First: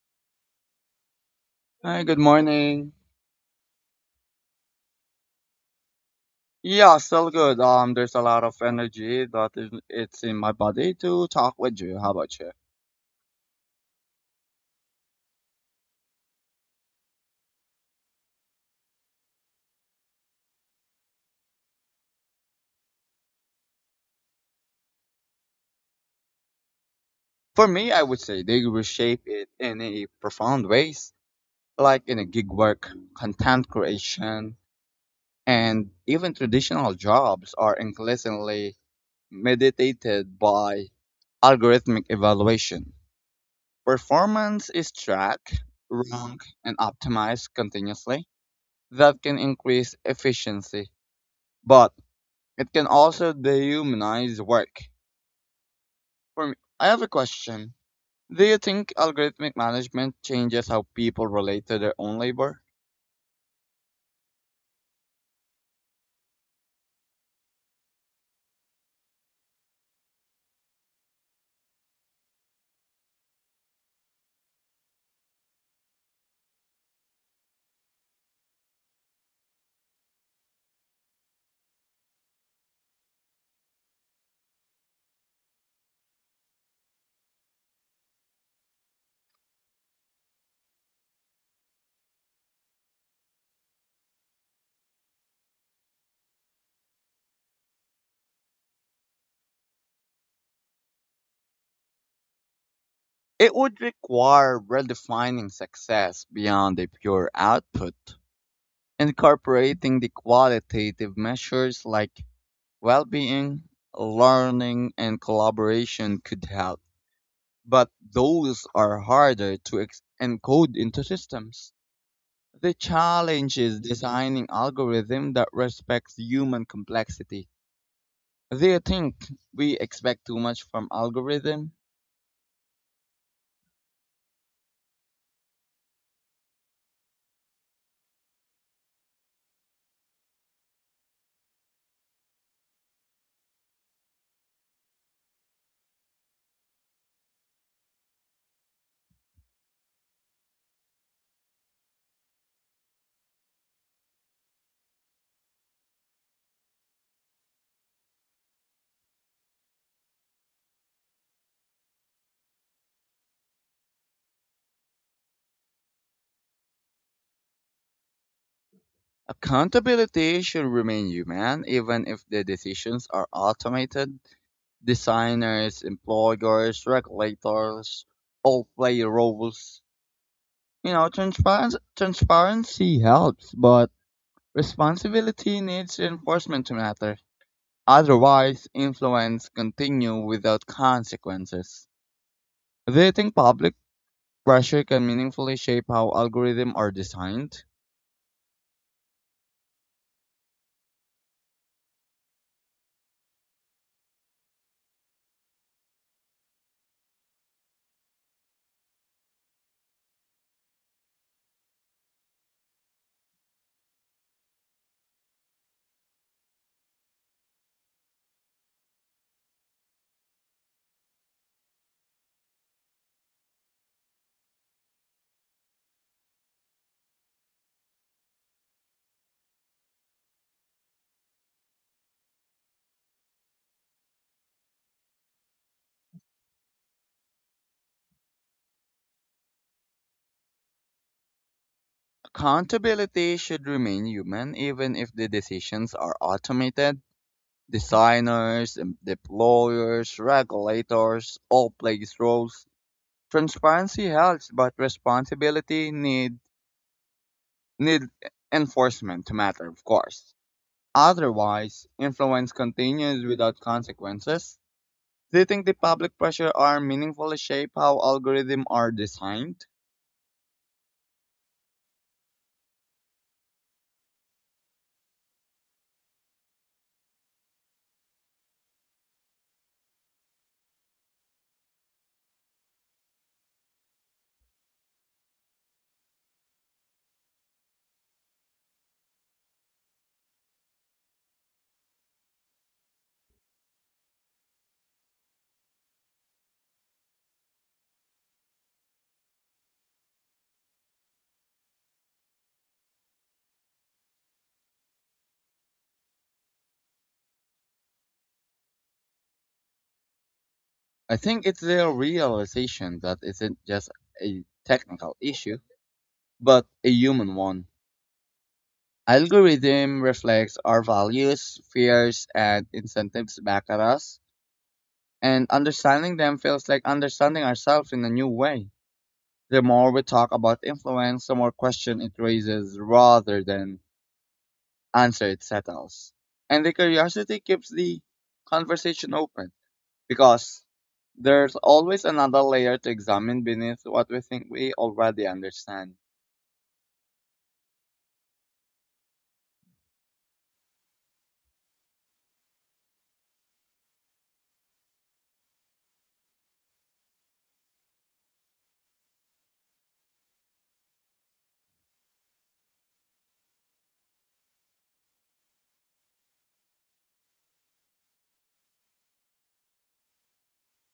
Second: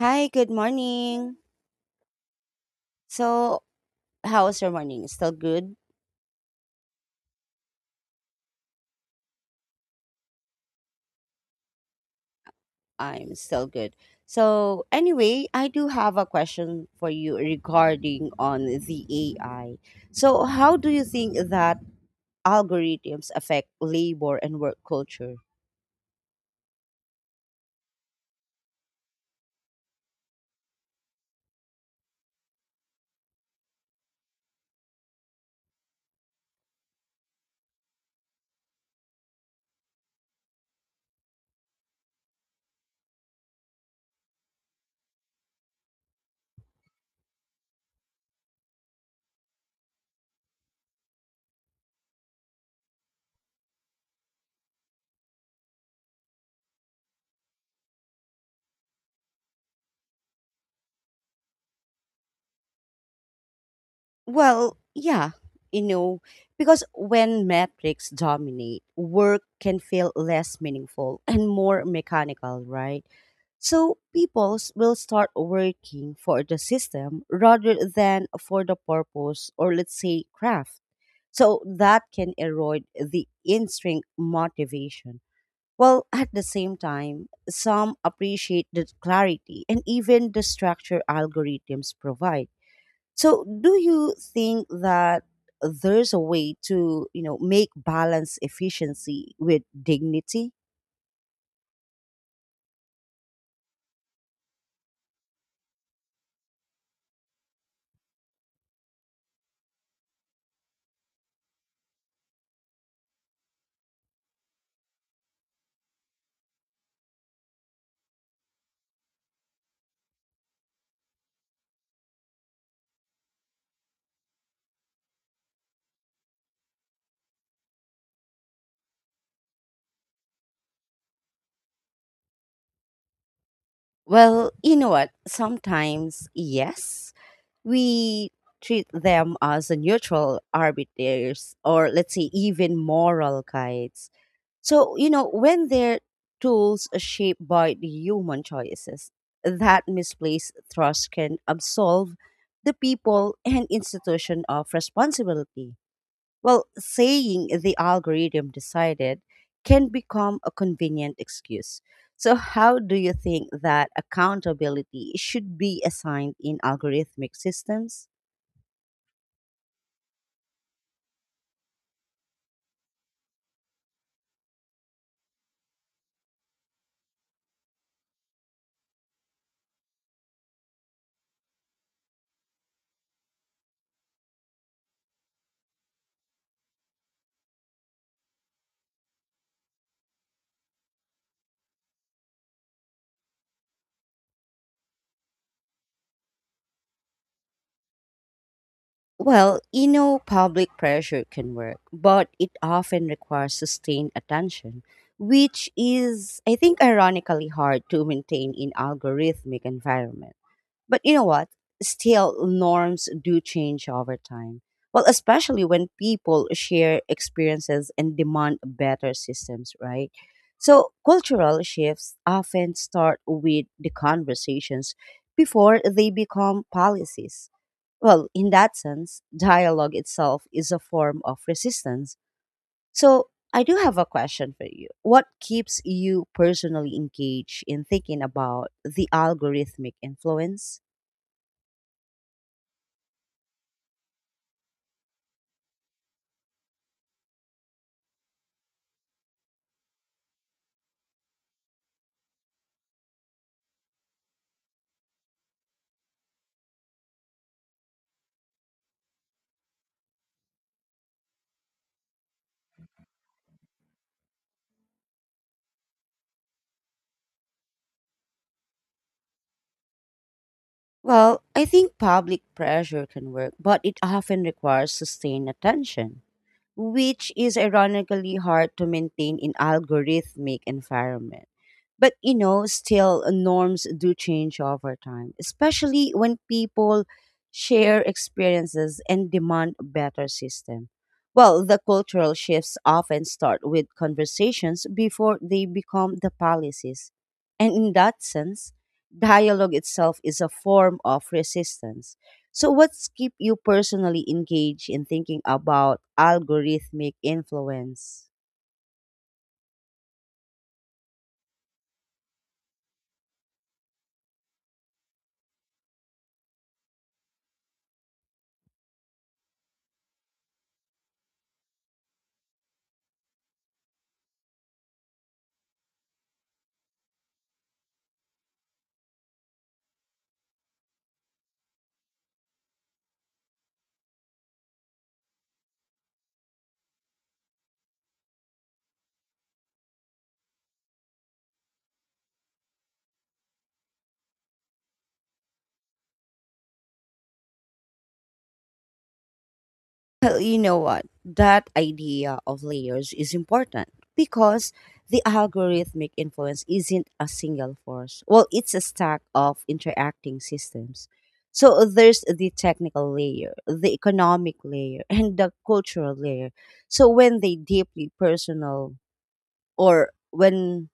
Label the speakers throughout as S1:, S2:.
S1: Hi, good morning.
S2: Hi, good morning.
S1: So, how's your morning? Still good?
S2: Yeah, still good. There's a lot of energy that is it's in my body to talk with you. How about you?
S1: I'm still good. So, anyway, I do have a question for you regarding on the AI. So, how do you think that algorithms affect labor and work culture?
S2: For me, I would say they reshape it in a profound ways, like in a gig work, content creation, and even traditional jobs are increasingly mediated by algorithmic evaluation. Performance is tracked, ranked, and optimized continuously. That can increase efficiency, but it can also dehumanize work. For me, I have a question. Do you think algorithmic management changes how people relate to their own labor?
S1: Well, yeah, you know, because when metrics dominate, work can feel less meaningful and more mechanical, right? So people will start working for the system rather than for the purpose or let's say craft. So that can erode the intrinsic motivation. Well, at the same time, some appreciate the clarity and even the structure algorithms provide. So do you think that there's a way to, make balance efficiency with dignity?
S2: It would require redefining success beyond a pure output. Incorporating the qualitative measures like well-being, learning, and collaboration could help. But those are harder to encode into systems. The challenge is designing algorithms that respects human complexity. Do you think we expect too much from algorithms?
S1: Well, you know what? Sometimes yes, we treat them as a neutral arbiters or let's say even moral guides. So when their tools are shaped by the human choices, that misplaced trust can absolve the people and institution of responsibility. Well, saying the algorithm decided can become a convenient excuse. So, how do you think that accountability should be assigned in algorithmic systems?
S2: Accountability should remain human even if the decisions are automated. Designers, employers, regulators all play roles. You know, transparency helps, but responsibility needs enforcement to matter. Otherwise, influence continue without consequences. Do you think public pressure can meaningfully shape how algorithms are designed?
S1: Public pressure can work, but it often requires sustained attention, which is, I think, ironically hard to maintain in algorithmic environment. But you know what? Still, norms do change over time. Well, especially when people share experiences and demand better systems, right? So, cultural shifts often start with the conversations before they become policies. Well, in that sense, dialogue itself is a form of resistance. So, I do have a question for you. What keeps you personally engaged in thinking about the algorithmic influence?
S2: Accountability should remain human even if the decisions are automated. Designers, deployers, regulators all play these roles. Transparency helps, but responsibility need enforcement to matter, of course. Otherwise, influence continues without consequences. Do you think the public pressure are meaningfully shape how algorithms are designed?
S1: Well, I think public pressure can work, but it often requires sustained attention, which is ironically hard to maintain in algorithmic environment. But you know, still norms do change over time, especially when people share experiences and demand a better system. Well, the cultural shifts often start with conversations before they become the policies. And in that sense, dialogue itself is a form of resistance. So what's keep you personally engaged in thinking about algorithmic influence?
S2: I think it's their realization that isn't just a technical issue, but a human one. Algorithm reflects our values, fears, and incentives back at us, and understanding them feels like understanding ourselves in a new way. The more we talk about influence, the more question it raises rather than answer it settles. And the curiosity keeps the conversation open, because there's always another layer to examine beneath what we think we already understand.
S1: Well, you know what? That idea of layers is important because the algorithmic influence isn't a single force. Well, it's a stack of interacting systems. So there's the technical layer, the economic layer, and the cultural layer. So when they deeply personal or when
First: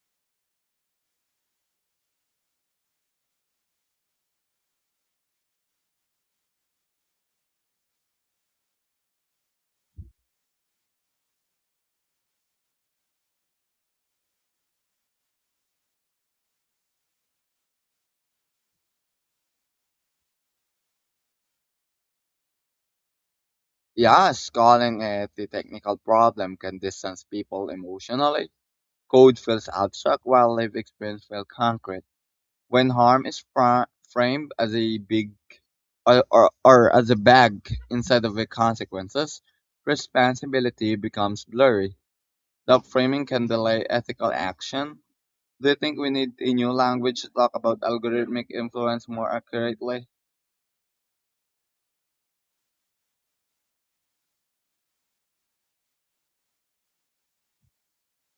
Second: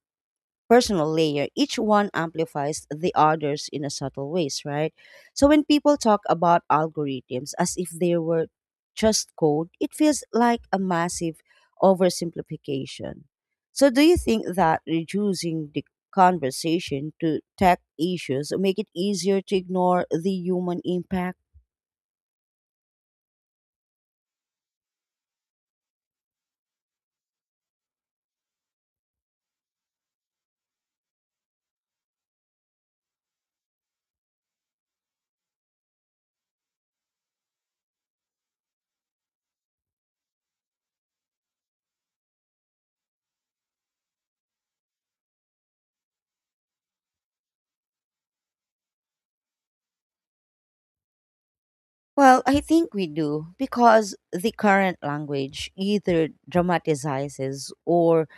S1: personal layer, each one amplifies the others in a subtle ways, right? So when people talk about algorithms as if they were just code, it feels like a massive oversimplification. So do you think that reducing the conversation to tech issues make it easier to ignore the human impact?
S2: Yes, calling it the technical problem can distance people emotionally. Code feels abstract while lived experience feels concrete. When harm is framed as a big or as a bag inside of the consequences, responsibility becomes blurry. That framing can delay ethical action. Do you think we need a new language to talk about algorithmic influence more accurately?
S1: Well, I think we do because the current language either dramatizes or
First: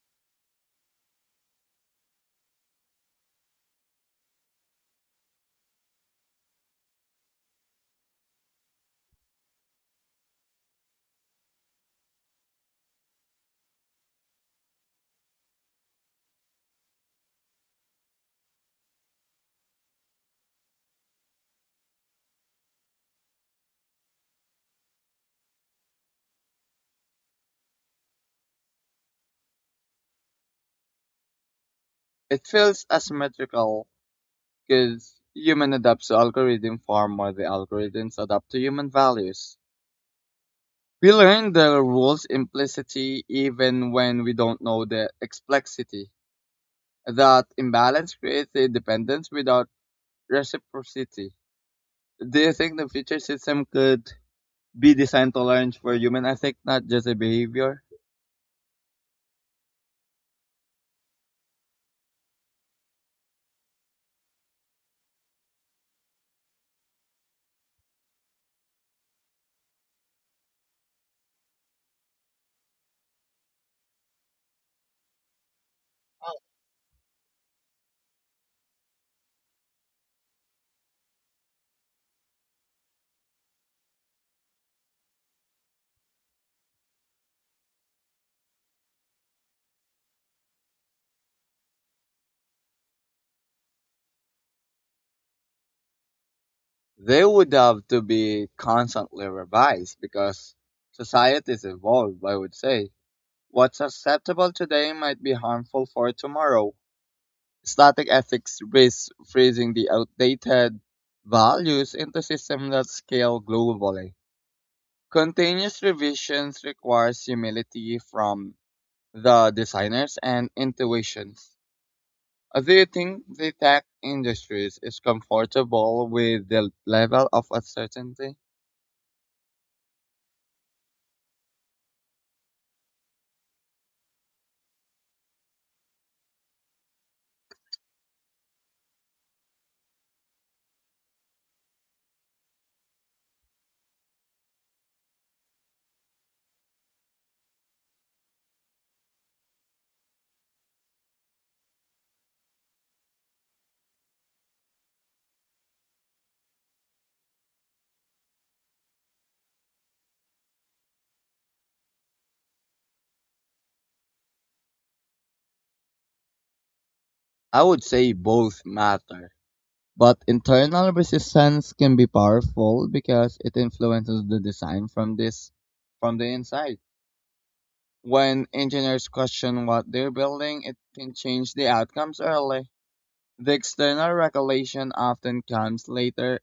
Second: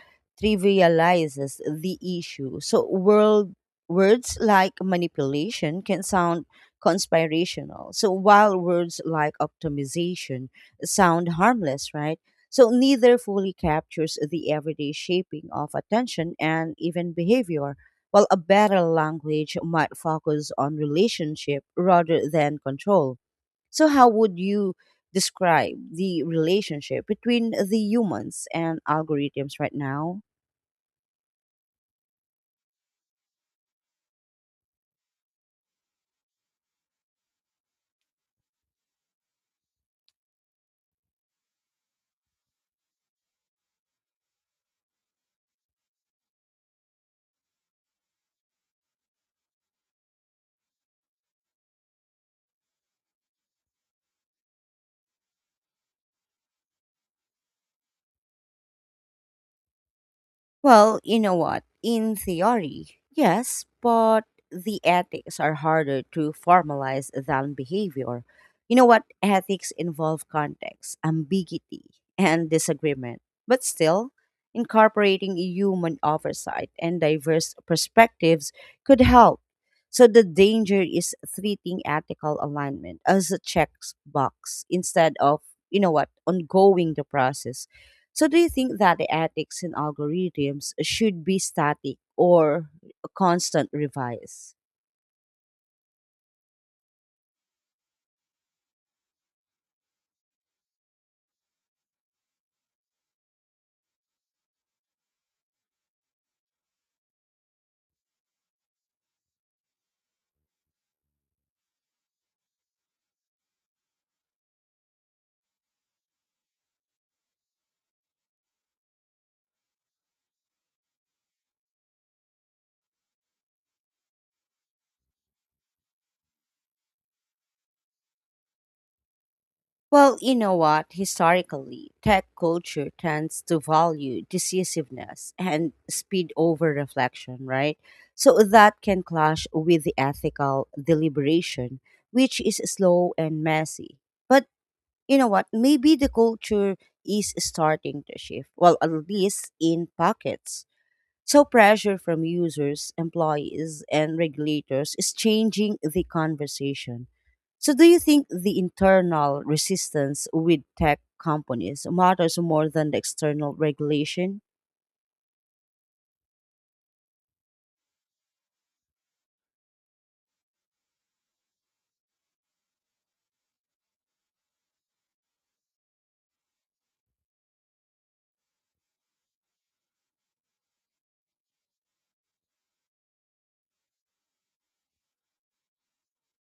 S1: trivializes the issue. So, words like manipulation can sound conspirational. So, while words like optimization sound harmless, right? So, neither fully captures the everyday shaping of attention and even behavior. While a better language might focus on relationship rather than control. So, how would you describe the relationship between the humans and algorithms right now?
S2: It feels asymmetrical because human adapts to algorithm far more than algorithms adapt to human values. We learn the rules implicitly even when we don't know the complexity. That imbalance creates a dependence without reciprocity. Do you think the future system could be designed to learn for human ethic, not just a behavior?
S1: Well, you know what? In theory, yes, but the ethics are harder to formalize than behavior. You know what? Ethics involve context, ambiguity, and disagreement. But still, incorporating human oversight and diverse perspectives could help. So the danger is treating ethical alignment as a checkbox instead of, ongoing the process. So do you think that the ethics in algorithms should be static or a constant revise?
S2: They would have to be constantly revised because societies evolve, I would say. What's acceptable today might be harmful for tomorrow. Static ethics risks freezing the outdated values into systems that scale globally. Continuous revisions requires humility from the designers and intuitions. Do you think the tech industries is comfortable with the level of uncertainty?
S1: Well, you know what? Historically, tech culture tends to value decisiveness and speed over reflection, right? So that can clash with the ethical deliberation, which is slow and messy. But you know what? Maybe the culture is starting to shift. Well, at least in pockets. So, pressure from users, employees, and regulators is changing the conversation. So, do you think the internal resistance with tech companies matters more than the external regulation?
S2: I would say both matter, but internal resistance can be powerful because it influences the design from this from the inside. When engineers question what they're building, it can change the outcomes early. The external regulation often comes later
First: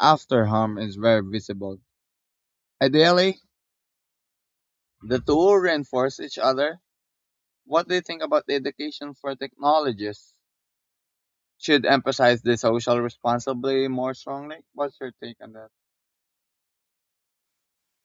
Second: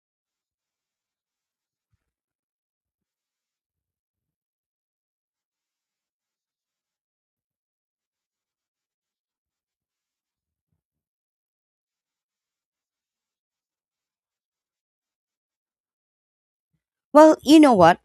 S2: after harm is very visible. Ideally, the two reinforce each other. What do you think about the education for technologists? Should emphasize the social responsibility more strongly. What's your take on that?
S1: Well, you know what?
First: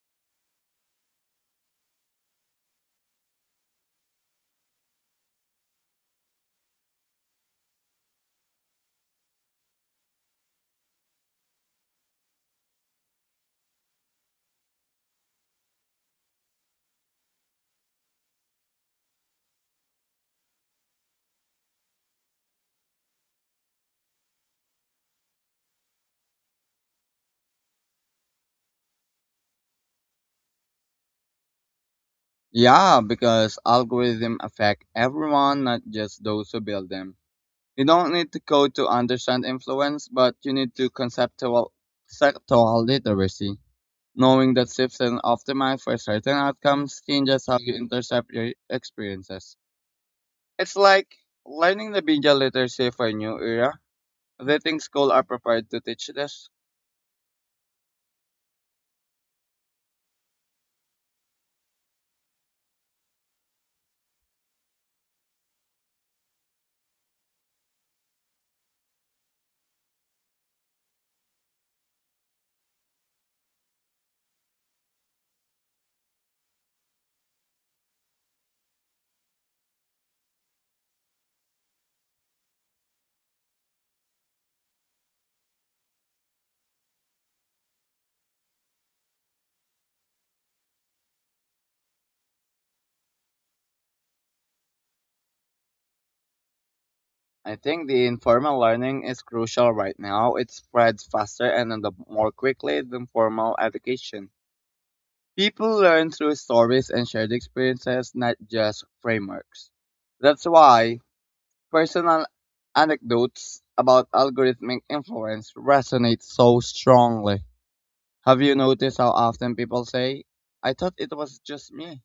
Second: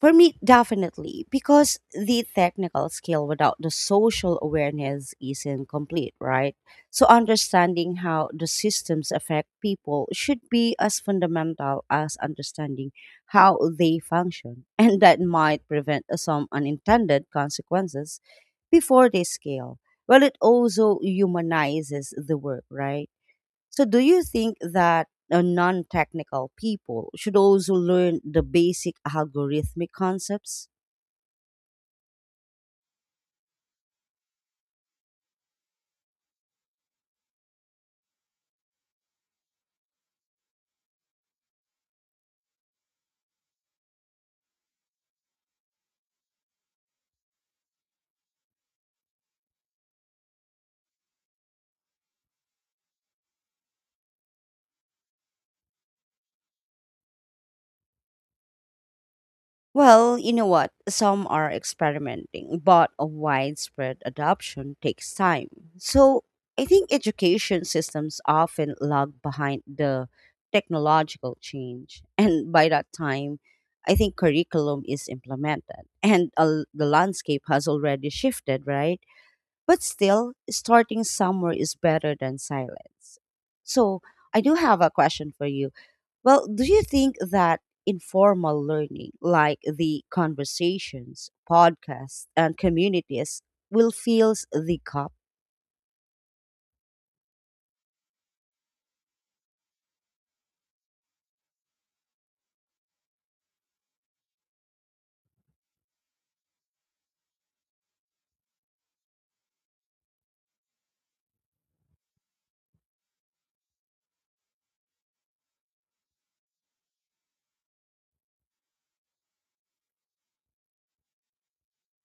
S1: For me, definitely, because the technical skill without the social awareness is incomplete, right? So, understanding how the systems affect people should be as fundamental as understanding how they function, and that might prevent some unintended consequences before they scale. Well, it also humanizes the work, right? So, do you think that non technical people should also learn the basic algorithmic concepts?
S2: Yeah, because algorithms affect everyone, not just those who build them. You don't need to code to understand influence, but you need to conceptual sectoral literacy. Knowing that shifts and optimize for certain outcomes changes how you intercept your experiences. It's like learning the media literacy for a new era. Do you think schools are prepared to teach this?
S1: Well, you know what? Some are experimenting, but a widespread adoption takes time. So, I think education systems often lag behind the technological change. And by that time, I think curriculum is implemented and the landscape has already shifted, right? But still, starting somewhere is better than silence. So, I do have a question for you. Well, do you think that informal learning, like the conversations, podcasts, and communities, will fill the gap?
S2: I think the informal learning is crucial right now. It spreads faster and the more quickly than formal education. People learn through stories and shared experiences, not just frameworks. That's why personal anecdotes about algorithmic influence resonate so strongly. Have you noticed how often people say, I thought it was just me?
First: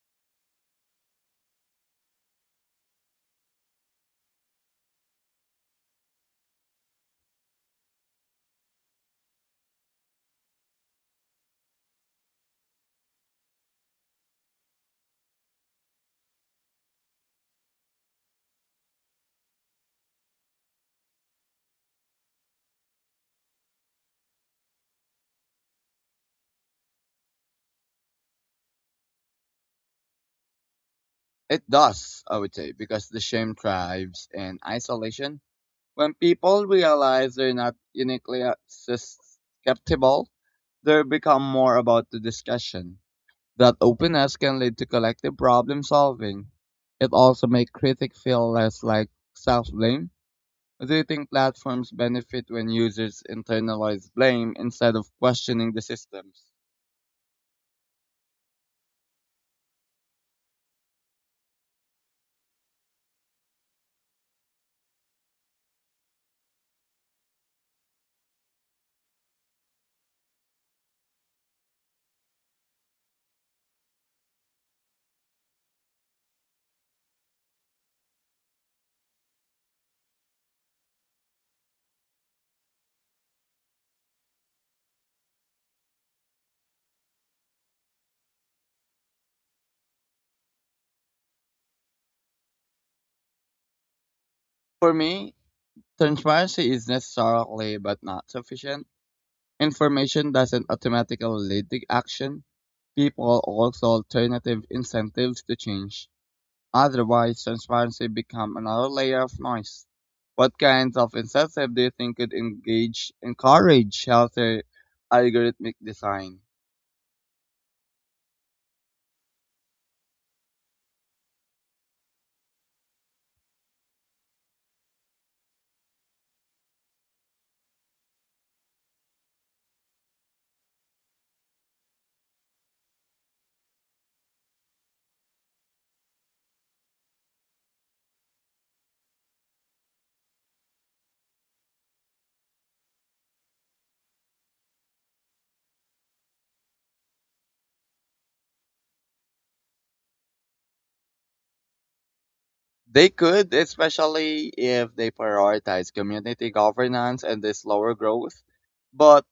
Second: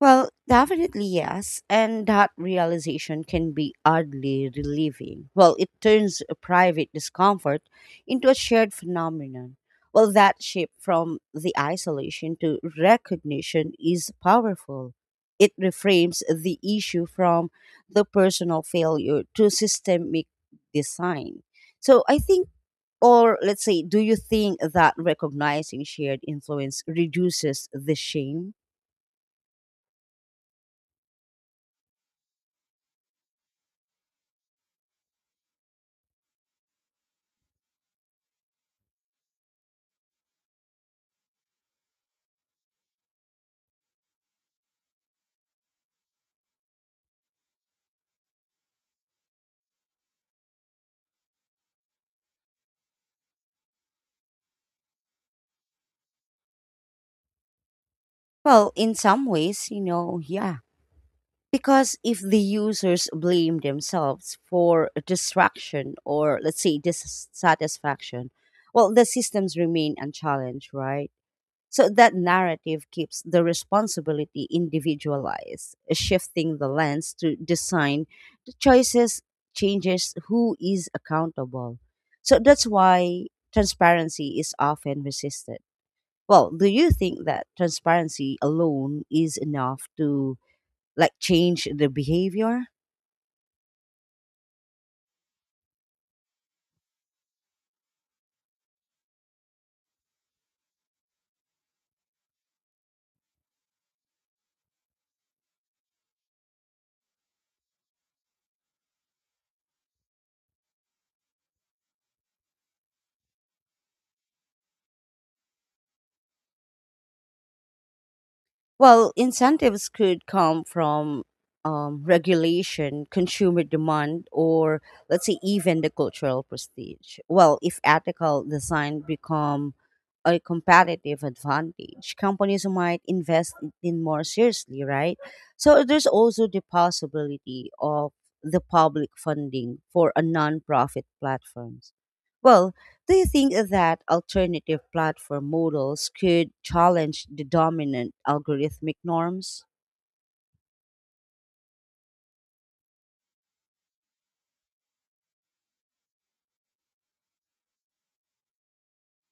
S1: Well, definitely yes. And that realization can be oddly relieving. Well, it turns a private discomfort into a shared phenomenon. Well, that shift from the isolation to recognition is powerful. It reframes the issue from the personal failure to systemic design. So I think, or let's say, do you think that recognizing shared influence reduces the shame?
S2: It does, I would say, because the shame thrives in isolation. When people realize they're not uniquely susceptible, they become more about the discussion. That openness can lead to collective problem solving. It also makes critics feel less like self blame. Do you think platforms benefit when users internalize blame instead of questioning the systems?
S1: Well, in some ways, you know, yeah. Because if the users blame themselves for distraction or, let's say, dissatisfaction, well, the systems remain unchallenged, right? So that narrative keeps the responsibility individualized, shifting the lens to design the choices, changes who is accountable. So that's why transparency is often resisted. Well, do you think that transparency alone is enough to like change the behavior?
S2: For me, transparency is necessarily but not sufficient. Information doesn't automatically lead to action. People also alternative incentives to change. Otherwise, transparency becomes another layer of noise. What kinds of incentive do you think could engage encourage healthy algorithmic design?
S1: Well, incentives could come from regulation, consumer demand, or let's say even the cultural prestige. Well, if ethical design become a competitive advantage, companies might invest in more seriously, right? So there's also the possibility of the public funding for a non-profit platforms. Well, do you think that alternative platform models could challenge the dominant algorithmic norms?
S2: They could, especially if they prioritize community governance and the slower growth. But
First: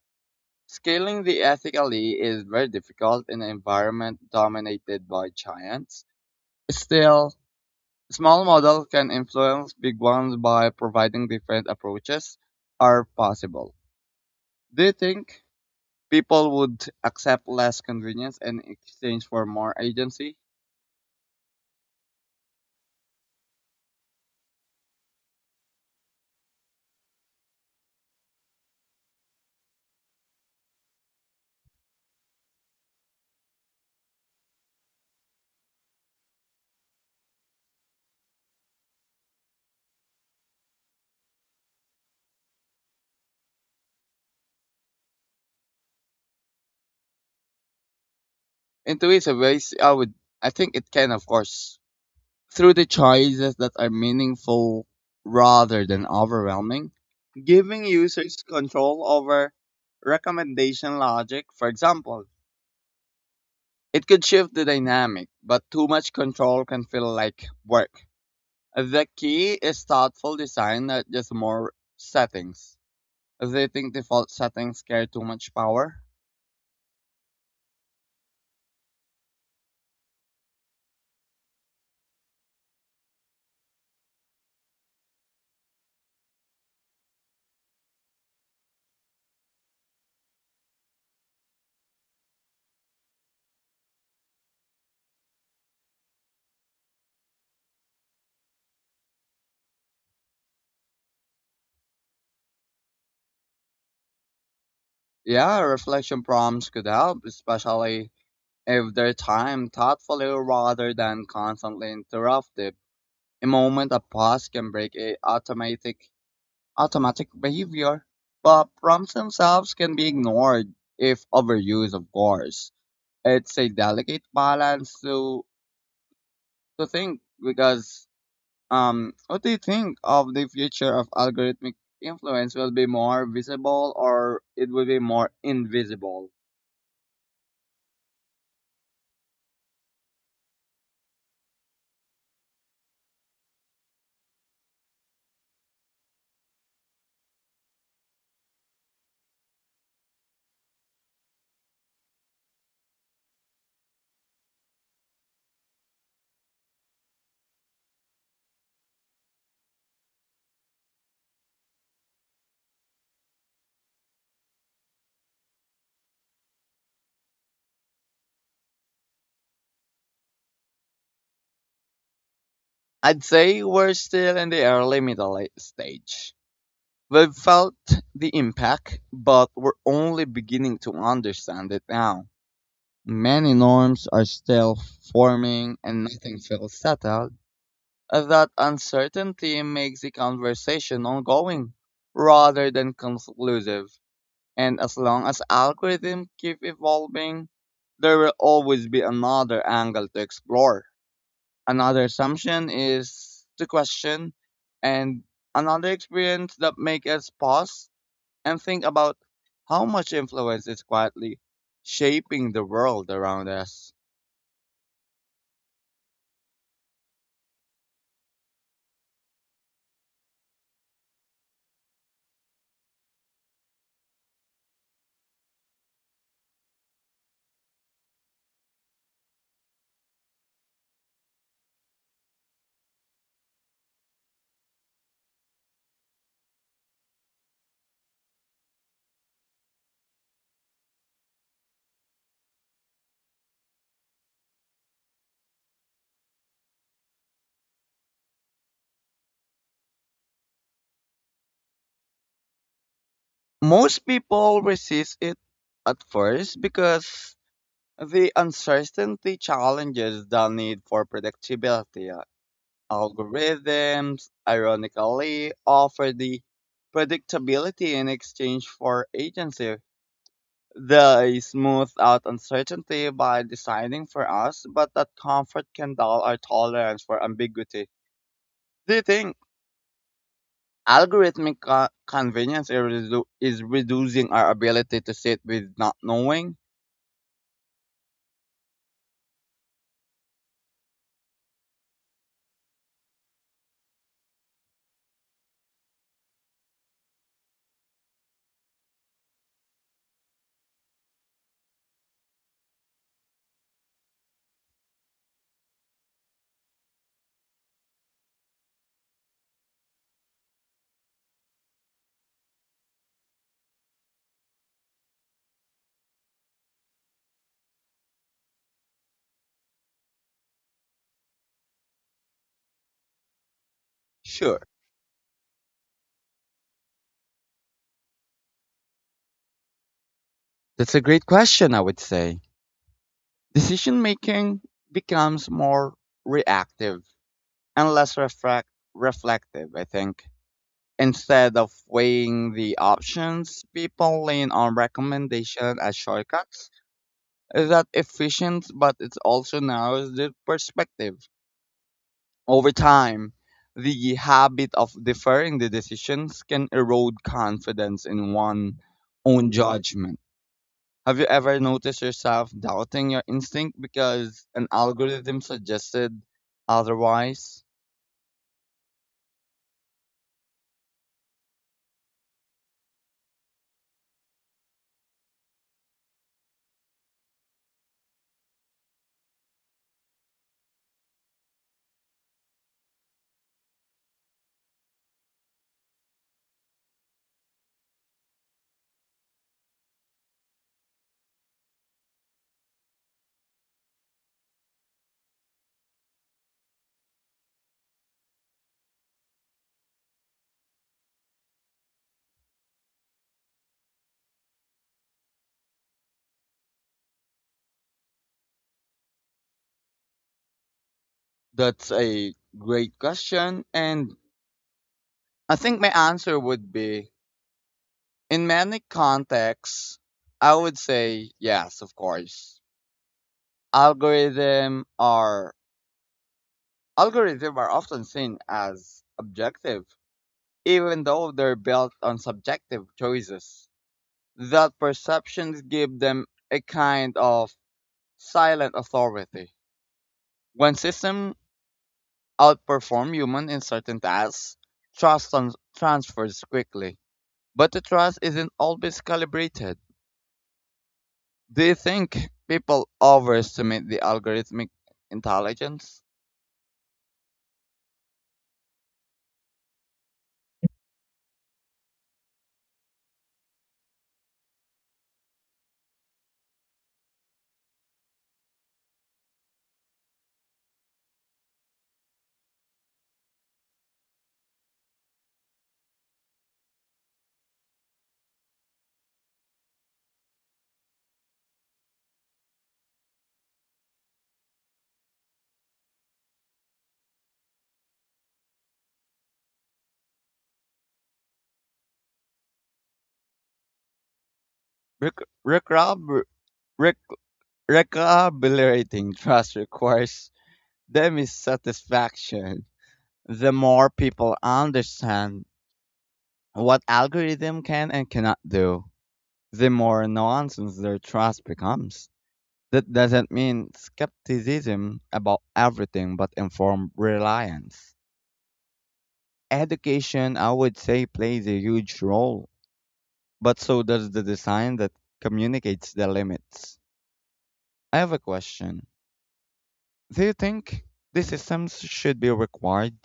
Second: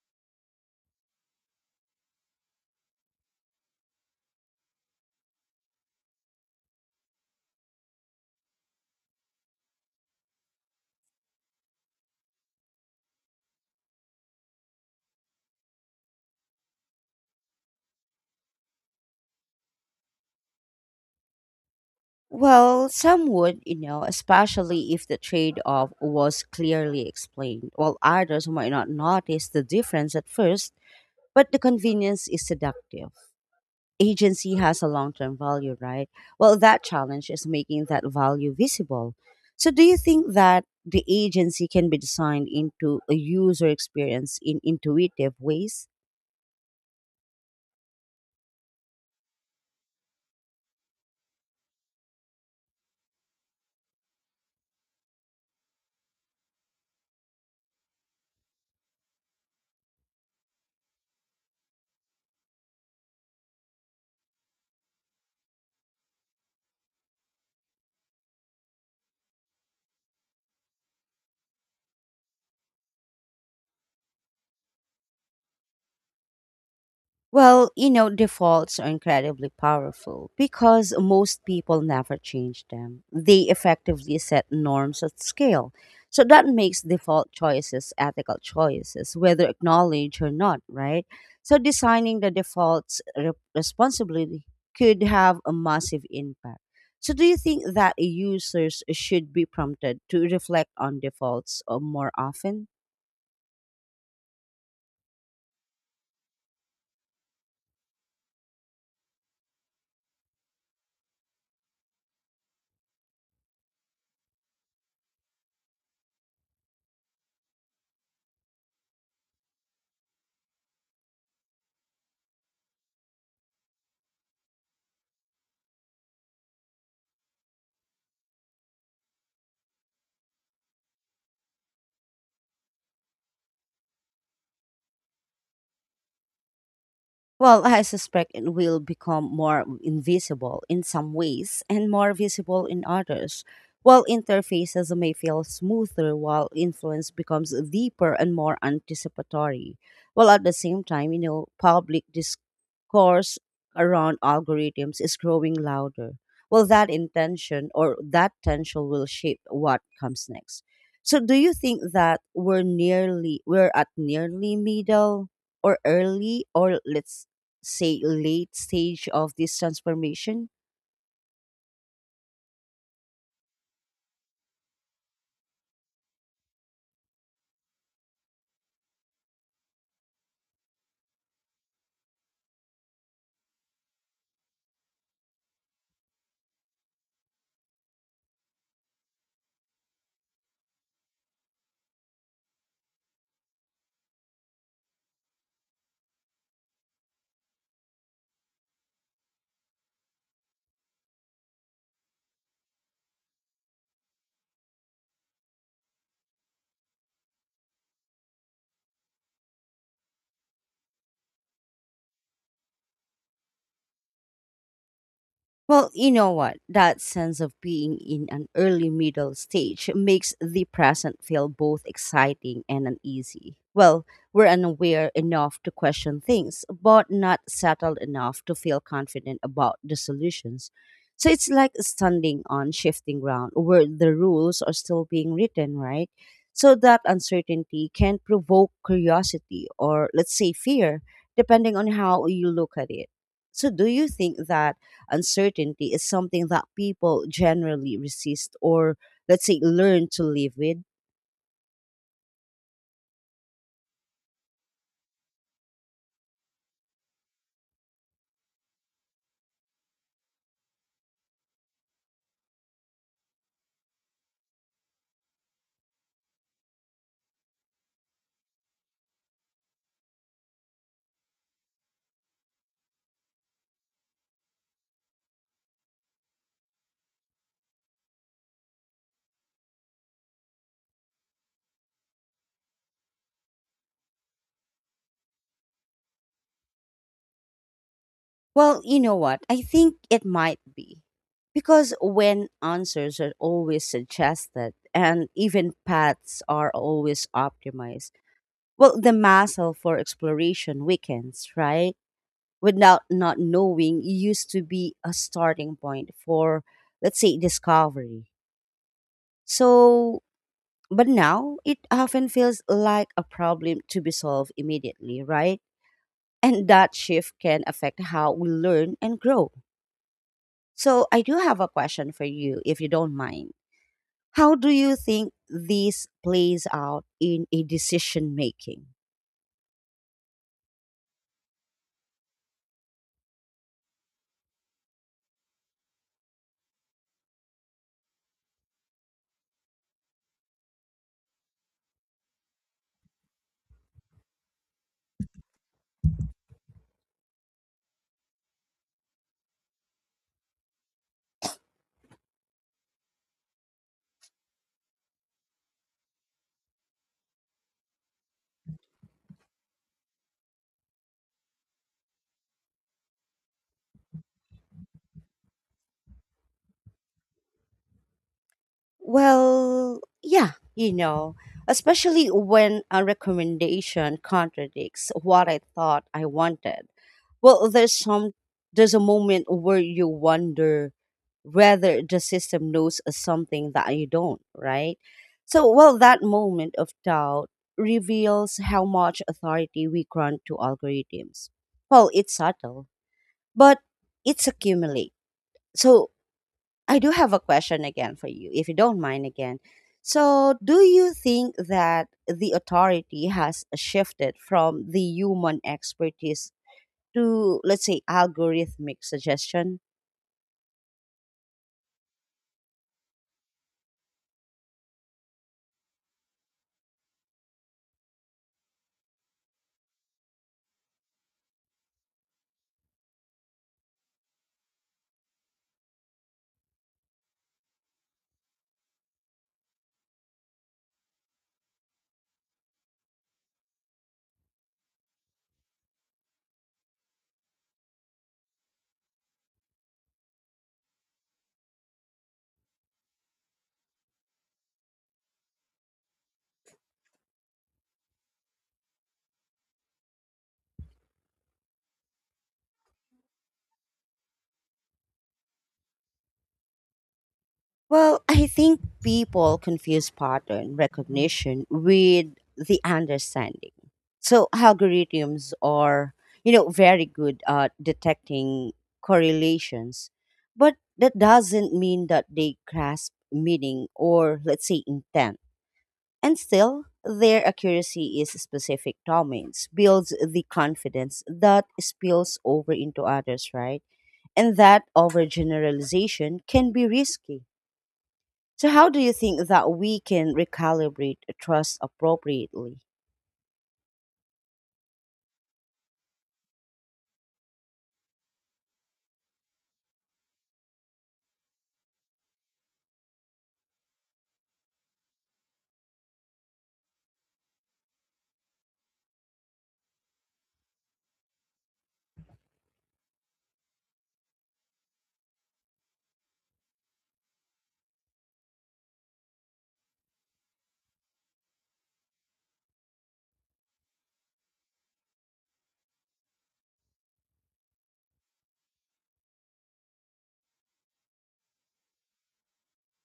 S2: scaling the ethically is very difficult in an environment dominated by giants. Still, small models can influence big ones by providing different approaches are possible. Do you think people would accept less convenience in exchange for more agency?
S1: Well, some would, you know, Especially if the trade off was clearly explained, while others might not notice the difference at first, but the convenience is seductive. Agency has a long term value, right? Well, that challenge is making that value visible. So, do you think that the agency can be designed into a user experience in intuitive ways?
S2: In two ways, ways I would, I think it can, of course, through the choices that are meaningful rather than overwhelming, giving users control over recommendation logic. For example, it could shift the dynamic, but too much control can feel like work. The key is thoughtful design, not just more settings. They think default settings carry too much power.
S1: Defaults are incredibly powerful because most people never change them. They effectively set norms at scale. So that makes default choices ethical choices, whether acknowledged or not, right? So designing the defaults responsibly could have a massive impact. So do you think that users should be prompted to reflect on defaults more often?
S2: Yeah, reflection prompts could help, especially if they're timed thoughtfully rather than constantly interrupted. A moment of pause can break a automatic behavior, but prompts themselves can be ignored if overused, of course. It's a delicate balance to think because what do you think of the future of algorithmic influence? Will be more visible or it will be more invisible?
S1: Well, I suspect it will become more invisible in some ways and more visible in others. While interfaces may feel smoother, while influence becomes deeper and more anticipatory. While at the same time, public discourse around algorithms is growing louder. Well, that intention or that tension will shape what comes next. So, do you think that we're at nearly middle? Or early or let's say late stage of this transformation?
S2: I'd say we're still in the early middle stage. We've felt the impact, but we're only beginning to understand it now. Many norms are still forming and nothing feels settled. That uncertainty makes the conversation ongoing rather than conclusive. And as long as algorithms keep evolving, there will always be another angle to explore. Another assumption is to question, and another experience that make us pause and think about how much influence is quietly shaping the world around us.
S1: Well, you know what? That sense of being in an early middle stage makes the present feel both exciting and uneasy. Well, we're unaware enough to question things, but not settled enough to feel confident about the solutions. So it's like standing on shifting ground where the rules are still being written, right? So that uncertainty can provoke curiosity or, let's say, fear, depending on how you look at it. So, do you think that uncertainty is something that people generally resist or, let's say, learn to live with?
S2: Most people resist it at first because the uncertainty challenges the need for predictability. Algorithms, ironically, offer the predictability in exchange for agency. They smooth out uncertainty by deciding for us, but that comfort can dull our tolerance for ambiguity. Do you think algorithmic convenience is, is reducing our ability to sit with not knowing?
S1: Well, you know what? I think it might be. Because when answers are always suggested and even paths are always optimized, well, the muscle for exploration weakens, right? Without not knowing used to be a starting point for, let's say, discovery. So but now it often feels like a problem to be solved immediately, right? And that shift can affect how we learn and grow. So I do have a question for you, if you don't mind. How
S2: Sure.
S1: do you think this plays out in a decision making?
S2: That's a great question, I would say. Decision making becomes more reactive and less reflective, I think. Instead of weighing the options, people lean on recommendation as shortcuts. Is that efficient, but it also narrows the perspective. Over time, the habit of deferring the decisions can erode confidence in one's own judgment. Have you ever noticed yourself doubting your instinct because an algorithm suggested otherwise?
S1: Well, yeah, you know, Especially when a recommendation contradicts what I thought I wanted. Well, there's a moment where you wonder whether the system knows something that you don't, right? So, well, that moment of doubt reveals how much authority we grant to algorithms. Well, it's subtle, but it's accumulate. So, I do have a question again for you, if you don't mind again. So, do you think that the authority has shifted from the human expertise to, let's say, algorithmic suggestion?
S2: That's a great question. And I think my answer would be in many contexts, I would say yes, of course, algorithm are algorithms are often seen as objective, even though they're built on subjective choices. That perceptions give them a kind of silent authority. When systems outperform humans in certain tasks, transfers quickly, but the trust isn't always calibrated. Do you think people overestimate the algorithmic intelligence?
S1: Well, I think people confuse pattern recognition with the understanding. So algorithms are, very good at detecting correlations, but that doesn't mean that they grasp meaning or let's say intent. And still, their accuracy is specific domains, builds the confidence that spills over into others, right? And that overgeneralization can be risky. So, how do you think that we can recalibrate trust appropriately?
S2: Rick, Rick, Rob, Recalibrating trust requires dissatisfaction. The more people understand what algorithm can and cannot do, the more nonsense their trust becomes. That doesn't mean skepticism about everything, but informed reliance. Education, I would say, plays a huge role, but so does the design that communicates the limits. I have a question. Do you think these systems should be required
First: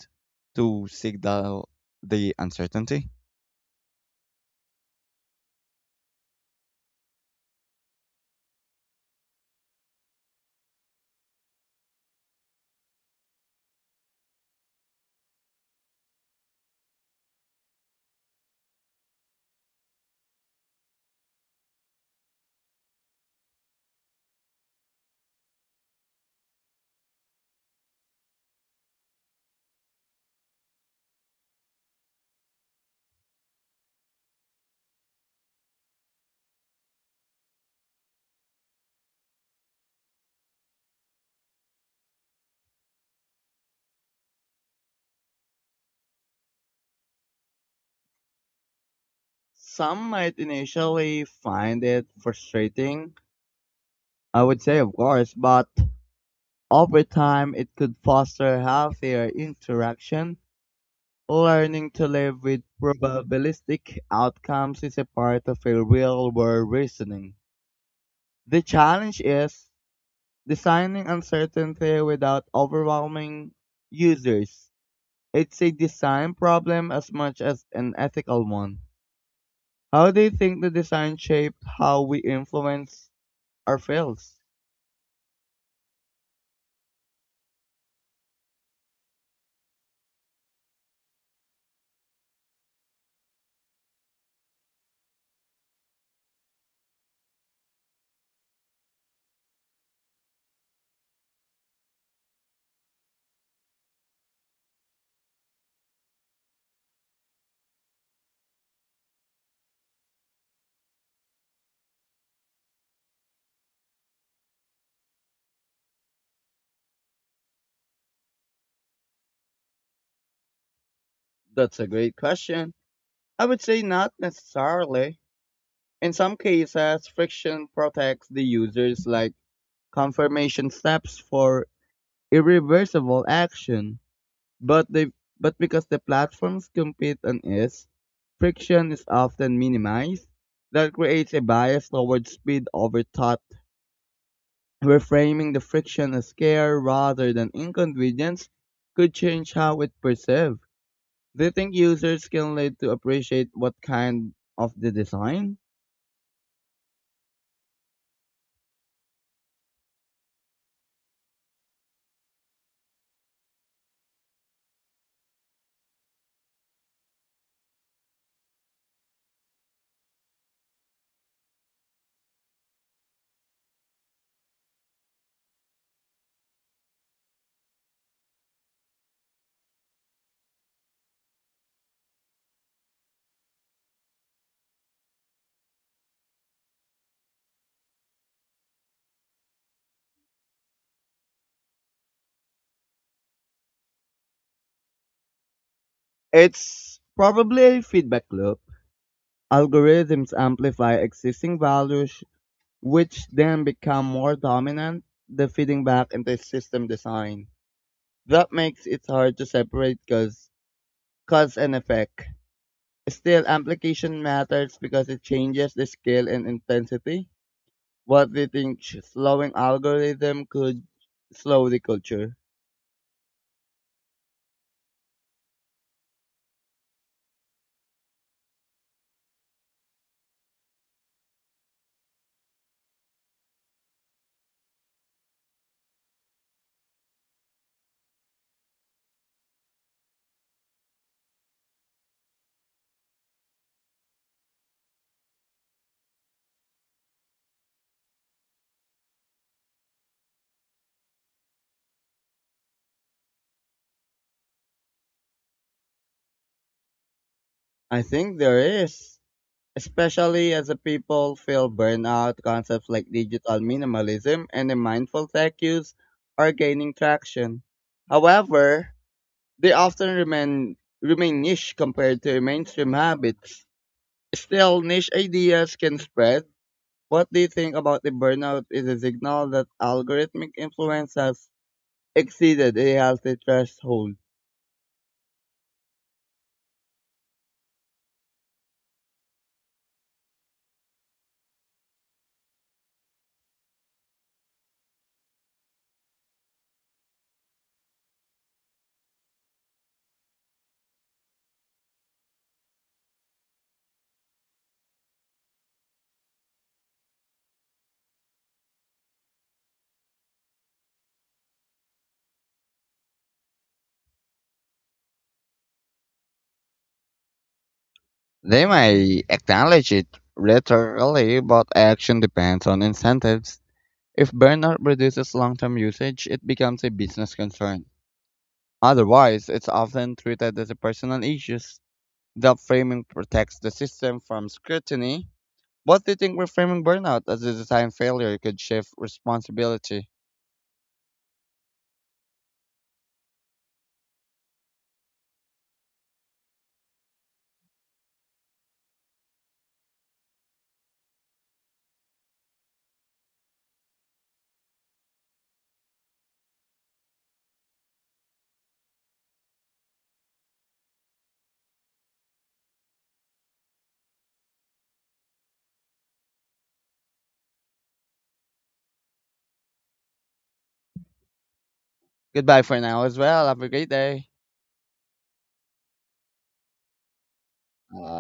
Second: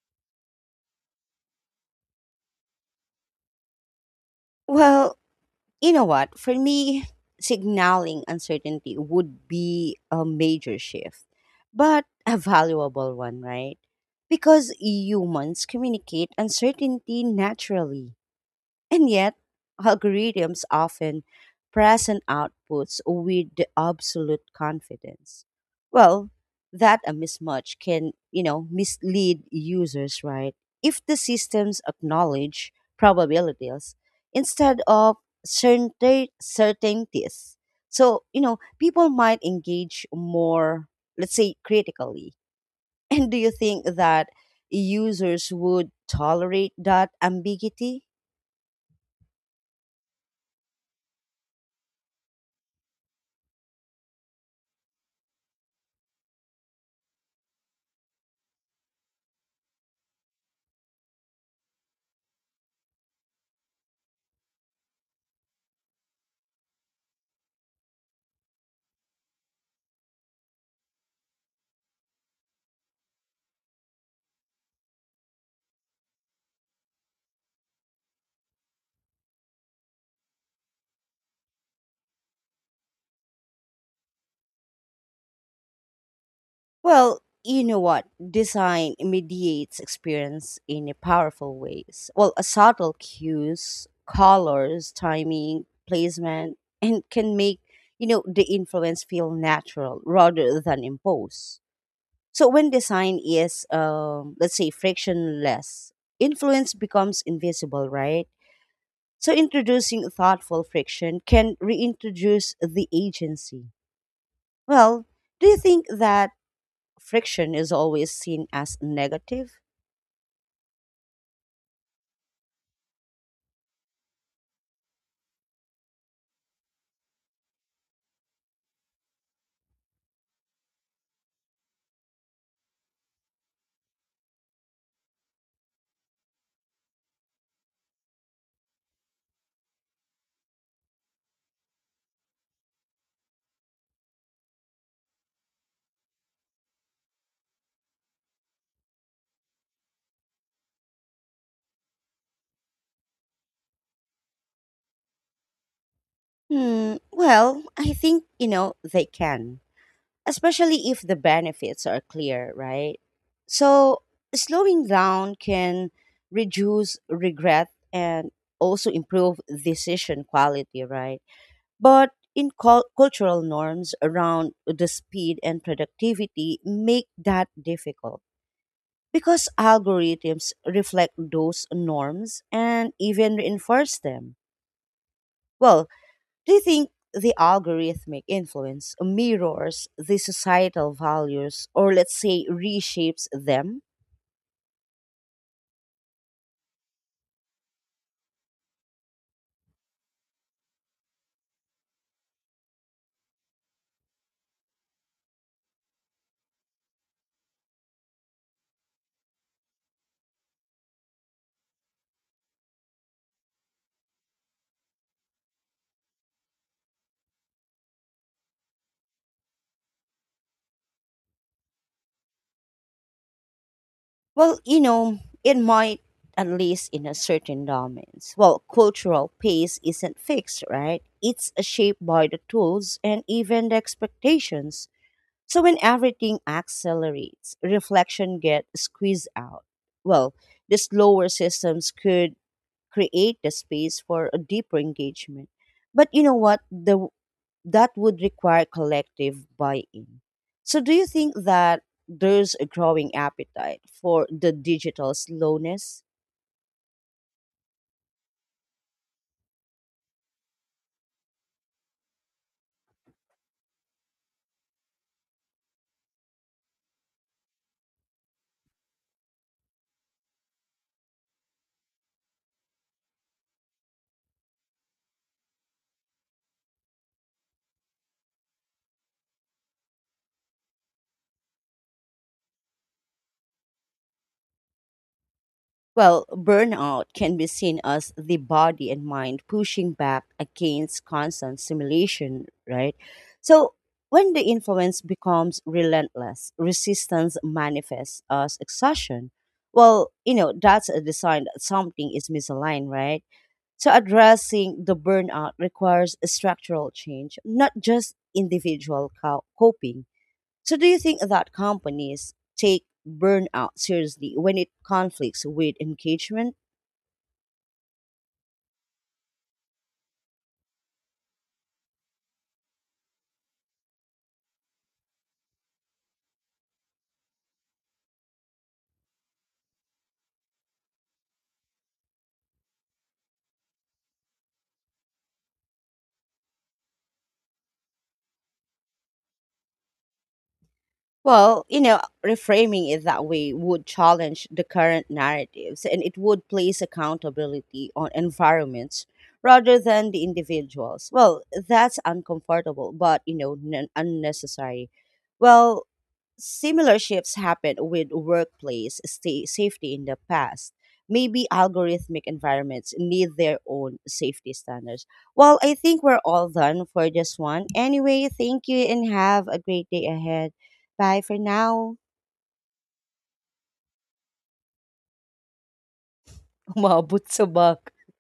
S2: to signal the uncertainty?
S1: Well, you know what? For me, signaling uncertainty would be a major shift, but a valuable one, right? Because humans communicate uncertainty naturally. And yet, algorithms often present outputs with the absolute confidence. Well, that a mismatch can, mislead users, right? If the systems acknowledge probabilities instead of certain certainties. So, people might engage more, let's say, critically. And do you think that users would tolerate that ambiguity?
S2: Some might initially find it frustrating, I would say, of course, but over time it could foster healthier interaction. Learning to live with probabilistic outcomes is a part of a real world reasoning. The challenge is designing uncertainty without overwhelming users. It's a design problem as much as an ethical one. How do you think the design shaped how we influence our fields?
S1: Well, you know what? Design mediates experience in a powerful ways. Well, a subtle cues, colors, timing, placement, and can make, the influence feel natural rather than imposed. So when design is let's say frictionless, influence becomes invisible, right? So introducing thoughtful friction can reintroduce the agency. Well, do you think that friction is always seen as negative?
S2: That's a great question. I would say not necessarily. In some cases, friction protects the users like confirmation steps for irreversible action. But they but because the platforms compete on is, friction is often minimized. That creates a bias towards speed over thought. Reframing the friction as care rather than inconvenience could change how it perceived. Do you think users can learn to appreciate what kind of the design?
S1: Hmm, well, I think, you know, They can, especially if the benefits are clear, right? So slowing down can reduce regret and also improve decision quality, right? But in cultural norms around the speed and productivity make that difficult because algorithms reflect those norms and even reinforce them. Well, do you think the algorithmic influence mirrors the societal values or let's say reshapes them?
S2: It's probably a feedback loop. Algorithms amplify existing values, which then become more dominant, the feeding back into system design. That makes it hard to separate cause and effect. Still, application matters because it changes the scale and intensity. What do you think slowing algorithm could slow the culture?
S1: It might, at least in a certain domains. Well, cultural pace isn't fixed, right? It's shaped by the tools and even the expectations. So when everything accelerates, reflection gets squeezed out. Well, the slower systems could create the space for a deeper engagement. But you know what? The That would require collective buy-in. So do you think that there's a growing appetite for the digital slowness?
S2: I think there is, especially as the people feel burnout. Concepts like digital minimalism and the mindful tech use are gaining traction. However, they often remain niche compared to mainstream habits. Still, niche ideas can spread. What do you think about the burnout is a signal that algorithmic influence has exceeded a healthy threshold?
S1: Well, burnout can be seen as the body and mind pushing back against constant stimulation, right? So when the influence becomes relentless, resistance manifests as exhaustion. Well, that's a sign that something is misaligned, right? So addressing the burnout requires a structural change, not just individual coping. So do you think that companies take burnout seriously when it conflicts with engagement?
S2: They may acknowledge it rhetorically, but action depends on incentives. If burnout reduces long term usage, it becomes a business concern. Otherwise, it's often treated as a personal issue. That framing protects the system from scrutiny. What do you think reframing burnout as a design failure could shift responsibility?
S1: Well, you know, Reframing it that way would challenge the current narratives and it would place accountability on environments rather than the individuals. Well, that's uncomfortable, but n- unnecessary. Well, similar shifts happened with workplace sta safety in the past. Maybe algorithmic environments need their own safety standards. Well, I think we're all done for this one. Anyway, thank you and have a great day ahead. Bye for now.
S2: Goodbye for now as well. Have a great day.
S1: Umabot sa bug.
S2: Uh,